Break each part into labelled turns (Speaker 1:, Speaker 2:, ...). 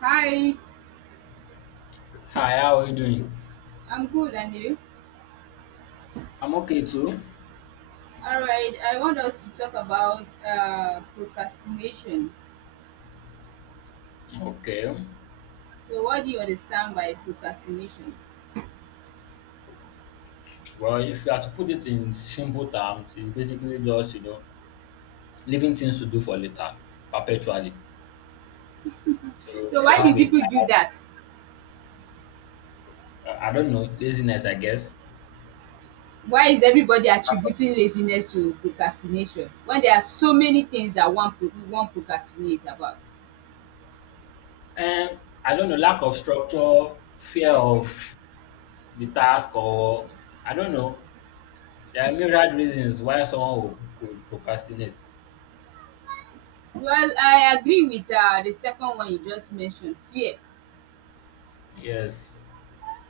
Speaker 1: Hi,
Speaker 2: Hi, how are you doing?
Speaker 1: I'm good, and you?
Speaker 2: I'm okay too.
Speaker 1: All right, I want us to talk about procrastination.
Speaker 2: Okay.
Speaker 1: So, what do you understand by procrastination?
Speaker 2: Well, if you are to put it in simple terms, it's basically just, leaving things to do for later, perpetually. So
Speaker 1: So,
Speaker 2: if you
Speaker 1: why
Speaker 2: have
Speaker 1: do
Speaker 2: a
Speaker 1: people do
Speaker 2: task,
Speaker 1: that?
Speaker 2: I don't know, laziness, I guess.
Speaker 1: Why is everybody attributing laziness to procrastination when there are so many things that one procrastinates about?
Speaker 2: And I don't know, lack of structure, fear of the task, or I don't know. There are myriad reasons why someone will, could procrastinate.
Speaker 1: Well, I agree with the second one you just mentioned, fear.
Speaker 2: Yes.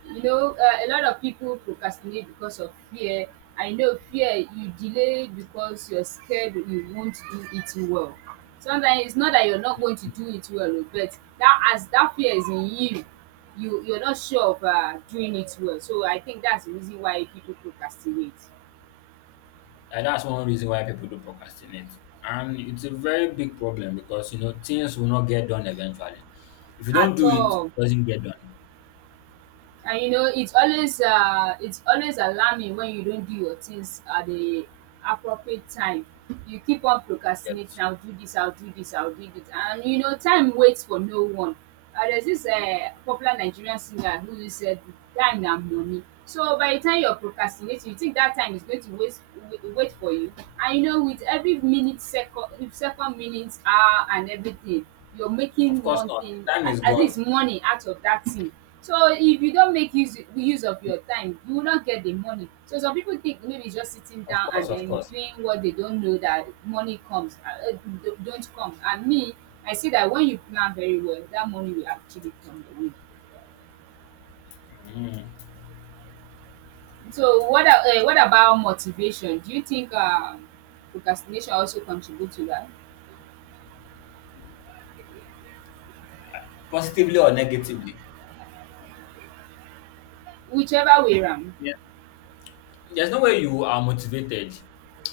Speaker 1: A lot of people procrastinate because of fear. I know fear. You delay because you're scared you won't do it well. Sometimes it's not that you're not going to do it well, oh, but that as that fear is in you, you're not sure of doing it well. So I think that's the reason why people procrastinate
Speaker 2: And that's one reason why people do procrastinate. And it's a very big problem because you know things will not get done eventually. If you don't
Speaker 1: at
Speaker 2: do it,
Speaker 1: all.
Speaker 2: it doesn't get done.
Speaker 1: And you know, it's always alarming when you don't do your things at the appropriate time. You keep on procrastinating,
Speaker 2: Yes.
Speaker 1: I'll do this, I'll do this, I'll do this, and time waits for no one. There's this popular Nigerian singer who said, time na money. So by the time you're procrastinating, you think that time is going to waste, wait, wait for you. And you know, with every minute, second, second, minutes, hour, and everything, you're
Speaker 2: Of
Speaker 1: making
Speaker 2: course
Speaker 1: one
Speaker 2: not. The
Speaker 1: thing,
Speaker 2: time is
Speaker 1: at
Speaker 2: gone.
Speaker 1: least money out of that thing. So if you don't make use of your time, you will not get the money. So some people think maybe just sitting
Speaker 2: Of
Speaker 1: down
Speaker 2: course,
Speaker 1: and
Speaker 2: of
Speaker 1: then
Speaker 2: course.
Speaker 1: doing what they don't know that money comes, don't come. And me, I see that when you plan very well, that money will actually come your way.
Speaker 2: Mm.
Speaker 1: So what about motivation? Do you think procrastination also contribute to that?
Speaker 2: Positively or negatively.
Speaker 1: Whichever way around.
Speaker 2: Yeah. There's no way you are motivated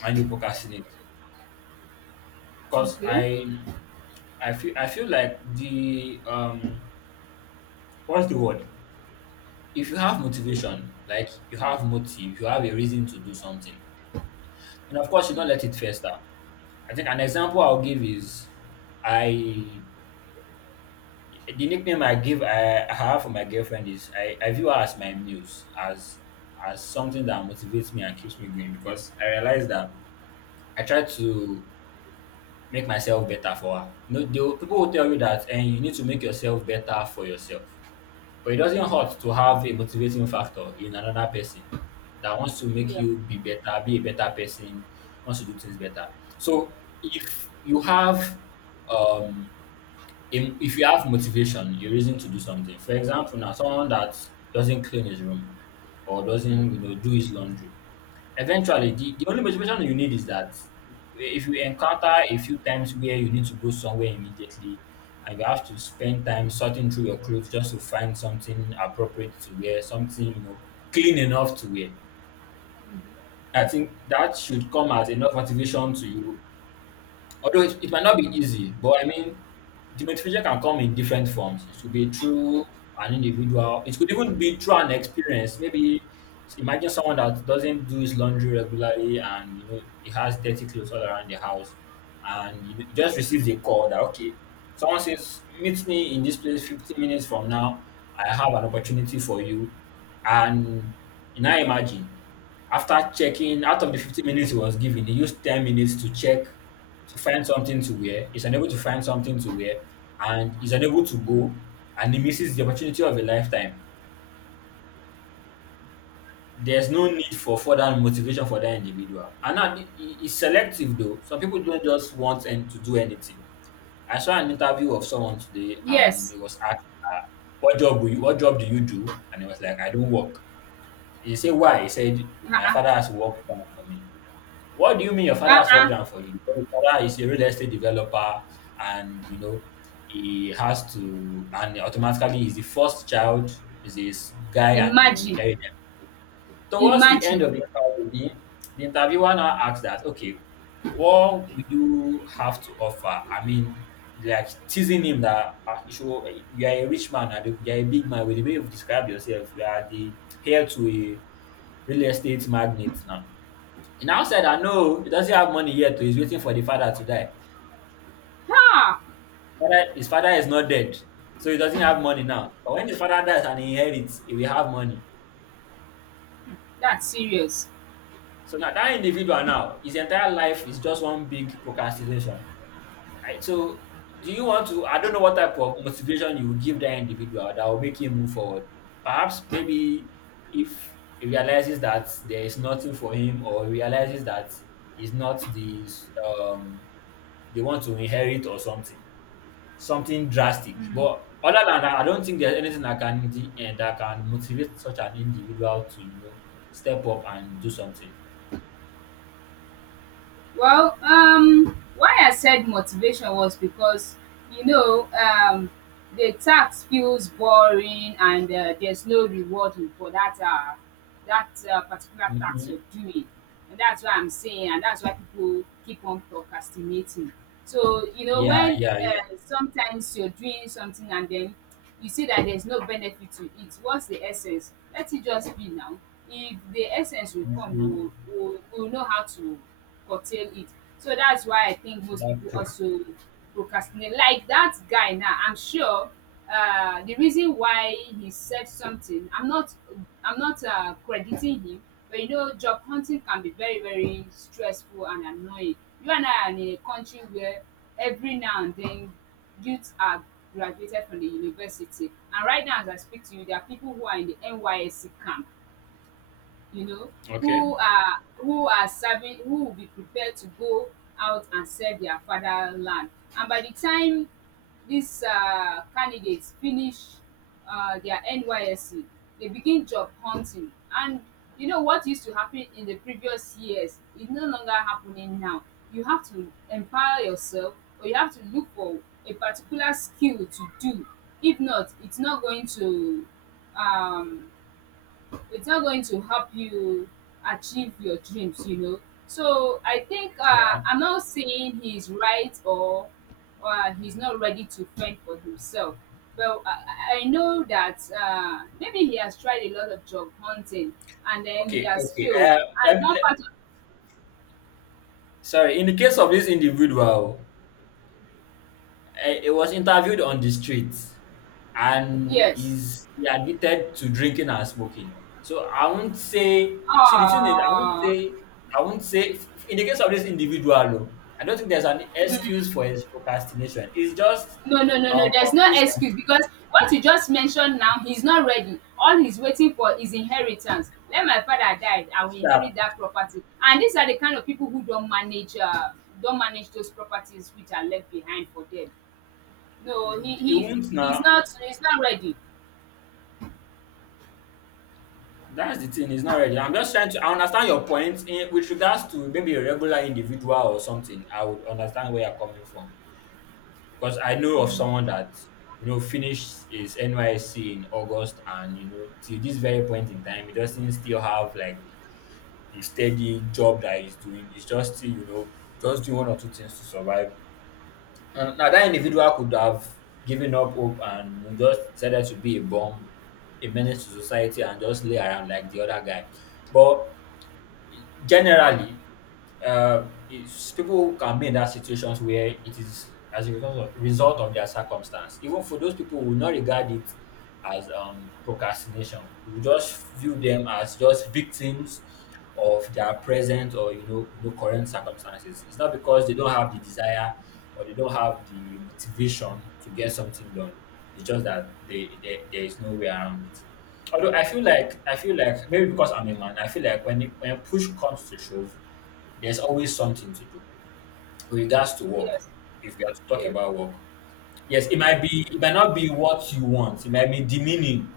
Speaker 2: and you procrastinate. Because
Speaker 1: Okay.
Speaker 2: I I feel I feel like the what's the word? If you have motivation, like you have
Speaker 1: Mm.
Speaker 2: motive, you have a reason to do something. And of course you don't
Speaker 1: Mm.
Speaker 2: let it fester. I think an example I'll give is I the nickname I have for my girlfriend is I view her as my muse, as something that motivates me and keeps me going because I realize that I try to make myself better for her. No, they, people will tell you that and you need to make yourself better for yourself. But it doesn't
Speaker 1: Mhm.
Speaker 2: hurt to have a motivating factor in another person that wants to make
Speaker 1: Yeah.
Speaker 2: you be better, be a better person, wants to do things better. So if you have um if you have motivation, your reason to do something. For example, now someone that doesn't clean his room or
Speaker 1: Mm.
Speaker 2: doesn't you know do his laundry, eventually the only motivation you need is that if you encounter a few times where you need to go somewhere immediately and you have to spend time sorting through your clothes just to find something appropriate to wear, something you know clean enough to wear. I think that should come as enough motivation to you. Although it might not be easy, but I mean, the motivation can come in different forms. It could be through an individual, it could even be through an experience. Maybe imagine someone that doesn't do his laundry regularly and you know he has dirty clothes all around the house and you know, he just receives a call that okay, someone says, meet me in this place 15 minutes from now. I have an opportunity for you. And you now imagine after checking out of the 15 minutes he was given he used 10 minutes to check to find something to wear, is unable to find something to wear, and is unable to
Speaker 1: Mm.
Speaker 2: go, and he misses the opportunity of a lifetime. There's no need for further motivation for that individual. And now it's selective though. Some people don't just want and to do anything. I saw an interview of someone today, and
Speaker 1: Yes.
Speaker 2: he was asked, "What job will you? What job do you do?" And he was like, "I don't work." He said, "Why?" He said, "My
Speaker 1: Uh-uh.
Speaker 2: father has worked for me." What do you mean your father has worked
Speaker 1: Uh-uh.
Speaker 2: down for you? Your father is a real estate developer and you know he has to and automatically he's the first child, is this guy and he will
Speaker 1: Imagine.
Speaker 2: inherit them. Towards the end
Speaker 1: Imagine.
Speaker 2: of the interview, the interviewer now asks that, okay, what will you have to offer? I mean, like teasing him that ah, you should, you are a rich man, and you are a big man with the way you've described yourself. You are the heir to a real estate magnate now he now said that no, he doesn't have money yet, oh, he's waiting for the father to die.
Speaker 1: Ha!
Speaker 2: Father, his father is not dead, so he doesn't have money now. But when his father dies and he inherits, he will have money.
Speaker 1: That's serious.
Speaker 2: So now that individual now, his entire life is just one big procrastination. So do you want to? I don't know what type of motivation you will give that individual that will make him move forward. Perhaps maybe if he realizes that there is nothing for him, or he realizes that he's not the um the one to inherit or something. Something drastic.
Speaker 1: Mm.
Speaker 2: But other than that, I don't think there's anything that can that can motivate such an individual to you know step up and do something.
Speaker 1: Well, why I said motivation was because, you know, um, the tax feels boring, and there's no reward for that particular tax
Speaker 2: Hmm.
Speaker 1: you're doing, and that's why I'm saying, and that's why people keep on procrastinating. So,
Speaker 2: Yeah,
Speaker 1: when
Speaker 2: yeah, yeah.
Speaker 1: sometimes you're doing something, and then you see that there's no benefit to it. What's the essence? Let it just be now. If the essence will come,
Speaker 2: Hmm.
Speaker 1: you will know how to curtail it. So that's why I think most
Speaker 2: That's
Speaker 1: people
Speaker 2: true.
Speaker 1: also procrastinate. Like that guy, now I'm sure the reason why he said something, I'm not crediting him. But you know, job hunting can be very, very stressful and annoying. You and I are in a country where, every now and then, youths are graduated from the university. And right now, as I speak to you, there are people who are in the nysc camp, you know,
Speaker 2: Okay.
Speaker 1: who are serving, who will be prepared to go out and serve their fatherland. And by the time these candidates finish their NYSC, they begin job hunting. And you know, what used to happen in the previous years is no longer happening now. You have to empower yourself, or you have to look for a particular skill to do. If not, it's not going to, um it's not going to help you achieve your dreams, you know. So I think,
Speaker 2: Yeah.
Speaker 1: I'm not saying he's right, or he's not ready to fend for himself, but I, I know that maybe he has tried a lot of job hunting and then he
Speaker 2: Okay.
Speaker 1: has
Speaker 2: Okay.
Speaker 1: failed.
Speaker 2: Let
Speaker 1: And
Speaker 2: me-
Speaker 1: one
Speaker 2: let-
Speaker 1: part of.
Speaker 2: sorry. In the case of this individual, he was interviewed on the street and
Speaker 1: Yes.
Speaker 2: he admitted to drinking and smoking. So I won't say, see, the thing is,
Speaker 1: Oh.
Speaker 2: I won't say, in the case of this individual, oh, I don't think there's an excuse for his procrastination. It's just
Speaker 1: No, no, no, no. There's no
Speaker 2: complacent,
Speaker 1: excuse because what you just mentioned now, he's not ready. All he's waiting for is inheritance. Let my father die, I will inherit
Speaker 2: sharp.
Speaker 1: that property. And these are the kind of people who don't manage those properties which are left behind for them. No, he
Speaker 2: He
Speaker 1: he
Speaker 2: won't now.
Speaker 1: he's not he's not ready.
Speaker 2: That's the thing, it's not ready. I'm just trying to, I understand your point in, with regards to maybe a regular individual or something. I would understand where you're coming from. Because I know of someone that you know finished his NYSC in August, and you know till this very point in time, he doesn't still have like a steady job that he's doing. He's just still you know just doing one or two things to survive. And now that individual could have given up hope and you know, just decided to be a bum, a menace to society, and just lay around like the other guy, but generally, people can be in that situations where it is as a result of their circumstance. Even for those people who will not regard it as procrastination, we will just view them as just victims of their present or you know current circumstances. It's not because they don't have the desire or they don't have the motivation to get something done. It's just that they, there is no way around it. Although I feel like maybe because I'm a man, I feel like when when push comes to shove, there's always something to do with regards to work.
Speaker 1: Yes.
Speaker 2: If you are to talk
Speaker 1: Yeah.
Speaker 2: about work, yes, it might be it might not be what you want. It might be demeaning.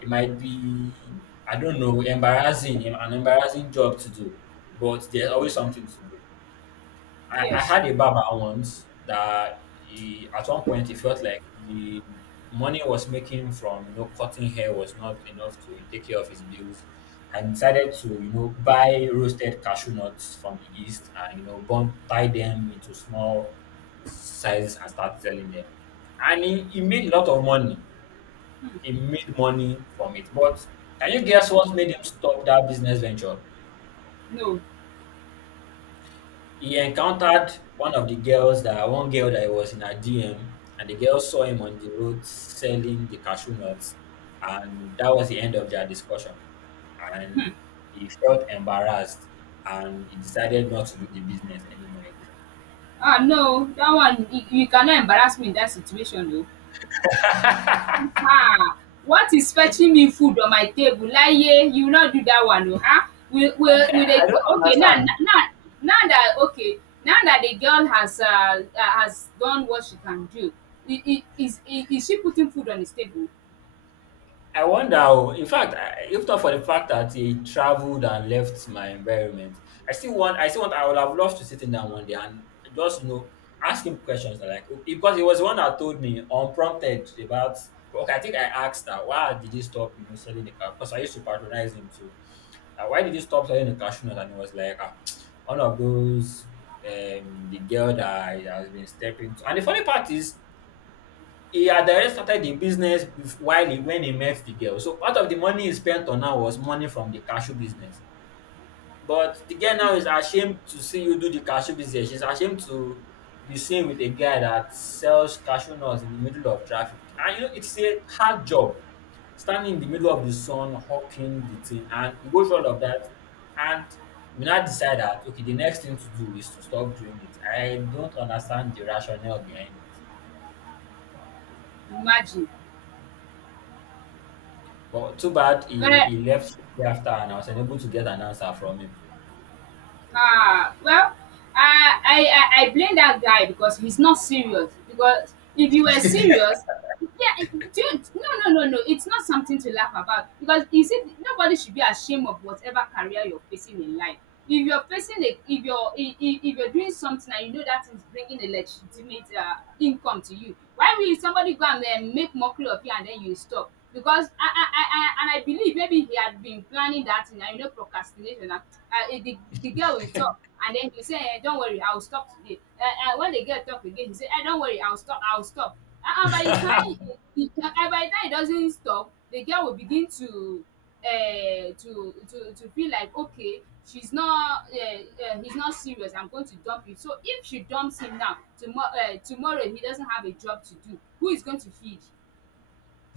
Speaker 2: It might be I don't know an embarrassing job to do, but there's always something to do. I
Speaker 1: Yes.
Speaker 2: had a barber once that he, at one point he felt like the money was making from you know cutting hair was not enough to take care of his bills and decided to you know buy roasted cashew nuts from the east and you know burn tie them into small sizes and start selling them and he made a lot of money. He made money from it but can you guess what made him stop that business venture?
Speaker 1: No.
Speaker 2: He encountered one of the girls that one girl that was in her DM, and the girl saw him on the road selling the cashew nuts, and that was the end of their discussion. And he felt embarrassed, and he decided not to do the business anymore again.
Speaker 1: Ah, no. That one, you cannot embarrass me in that situation, though.
Speaker 2: I
Speaker 1: Ah, what is fetching me food on my table, Laye? You will not do that one, oh, huh? Will
Speaker 2: don't
Speaker 1: the, okay, now,
Speaker 2: understand.
Speaker 1: now, now that, okay, now that the girl has, has done what she can do, I is she putting food on his table?
Speaker 2: I wonder, oh, in fact, if not for the fact that he traveled and left my environment, I still want, I still want, I would have loved to sit in down one day and just, you know, ask him questions that, like, oh, because he was the one that told me unprompted about, okay, I think I asked that, why did he stop, you know, selling the car? Because I used to patronize him too. Like, why did he stop selling the cashew nut? And he was like, ah, one of those, the girl that has been stepping to. And the funny part is, he had already started the business bef- while he when he met the girl. So part of the money he spent on her was money from the cashew business. But the girl now is ashamed to see you do the cashew business. She's ashamed to be seen with a guy that sells cashew nuts in the middle of traffic. And you know, it's a hard job standing in the middle of the sun, hawking the thing, and you go through all of that. And you now decide that okay, the next thing to do is to stop doing it. I don't understand the rationale behind it.
Speaker 1: Imagine.
Speaker 2: But too bad
Speaker 1: But,
Speaker 2: he left shortly after and I was unable to get an answer from him.
Speaker 1: ah, well, I blame that guy because he's not serious. Because if you were serious, yeah, dude, no, no, no, no, it's not something to laugh about. Because you see, nobody should be ashamed of whatever career you're facing in life. If you're doing something and you know that is bringing a legitimate income to you, why will somebody go and then make mockery of you and then you stop? Because I believe maybe he had been planning that thing, and you know, procrastination, and the girl will talk, and then you say, don't worry, I will stop today, when the girl talk again, he say, don't worry, I will stop, I will stop. And by the time he, by the time it doesn't stop, the girl will begin to, to feel like, okay, she's not he's not serious, I'm going to dump you. So if she dumps him now, tomorrow, tomorrow he doesn't have a job to do. Who is going to feed?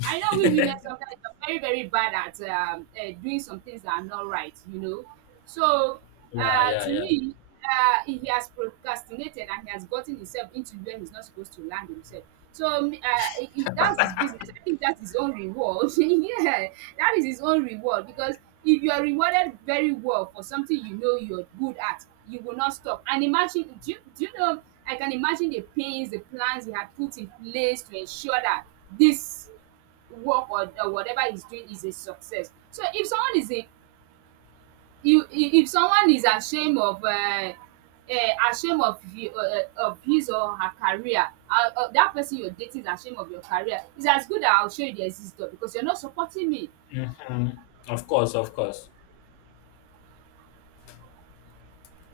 Speaker 1: I know we women sometimes are very, very bad at doing some things that are not right, you know. So,
Speaker 2: Yeah,
Speaker 1: to
Speaker 2: yeah,
Speaker 1: me, he has procrastinated and he has gotten himself into where he's not supposed to land himself. So, that's his business. I think that's his own reward. Yeah, that is his own reward, because if you are rewarded very well for something you know you're good at, you will not stop. And imagine, do you know? I can imagine the pains, the plans he had put in place to ensure that this work, or whatever he's doing is a success. So if someone is a, you if someone is ashamed of uh, ashamed of of his or her career, that person you're dating is ashamed of your career. It's as good that I'll show you the exit door, because you're not supporting me.
Speaker 2: yeah. Hmm. Of course, of course.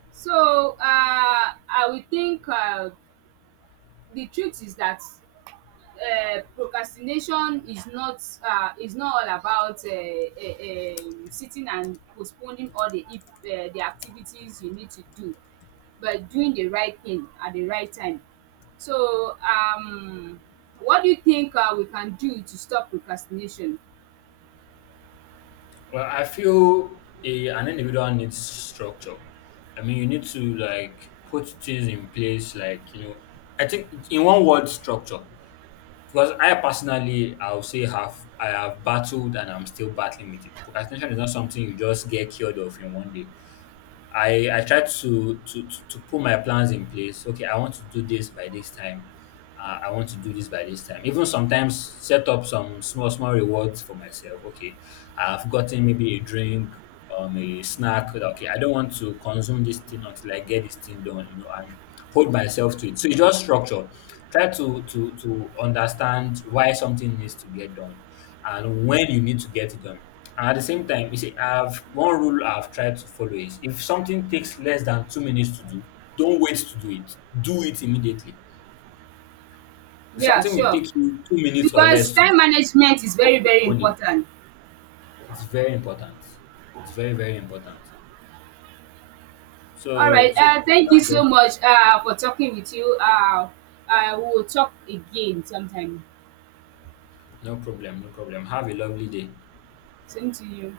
Speaker 1: So, I will think, the truth is that procrastination is not all about sitting and postponing all the if, the activities you need to do, but doing the right thing at the right time. So, what do you think we can do to stop procrastination?
Speaker 2: Well, an individual needs structure. I mean, you need to like put things in place, like, you know, I think in one word, structure. Because I personally, I have battled and I'm still battling with it. Procrastination is not something you just get cured of in one day. I try to put my plans in place. Okay, I want to do this by this time, I want to do this by this time. Even sometimes set up some small, small rewards for myself. Okay, I've gotten maybe a drink, a snack. Okay, I don't want to consume this thing until I get this thing done, you know, and hold myself to it. So it's just structure. Try to understand why something needs to get done and when you need to get it done. And at the same time, you see, I've one rule I've tried to follow is if something takes less than 2 minutes to do, don't wait to do it. Do it immediately if
Speaker 1: Yeah,
Speaker 2: something will
Speaker 1: sure.
Speaker 2: take you 2 minutes or
Speaker 1: Because
Speaker 2: less to do,
Speaker 1: time management is very,
Speaker 2: don't
Speaker 1: very
Speaker 2: postpone it.
Speaker 1: important.
Speaker 2: It's very important. It's very, very important.
Speaker 1: All
Speaker 2: So,
Speaker 1: right.
Speaker 2: so, so
Speaker 1: Thank you
Speaker 2: that's
Speaker 1: so
Speaker 2: it.
Speaker 1: much for talking with you. I will talk again sometime.
Speaker 2: No problem, no problem. Have a lovely day.
Speaker 1: Same to you.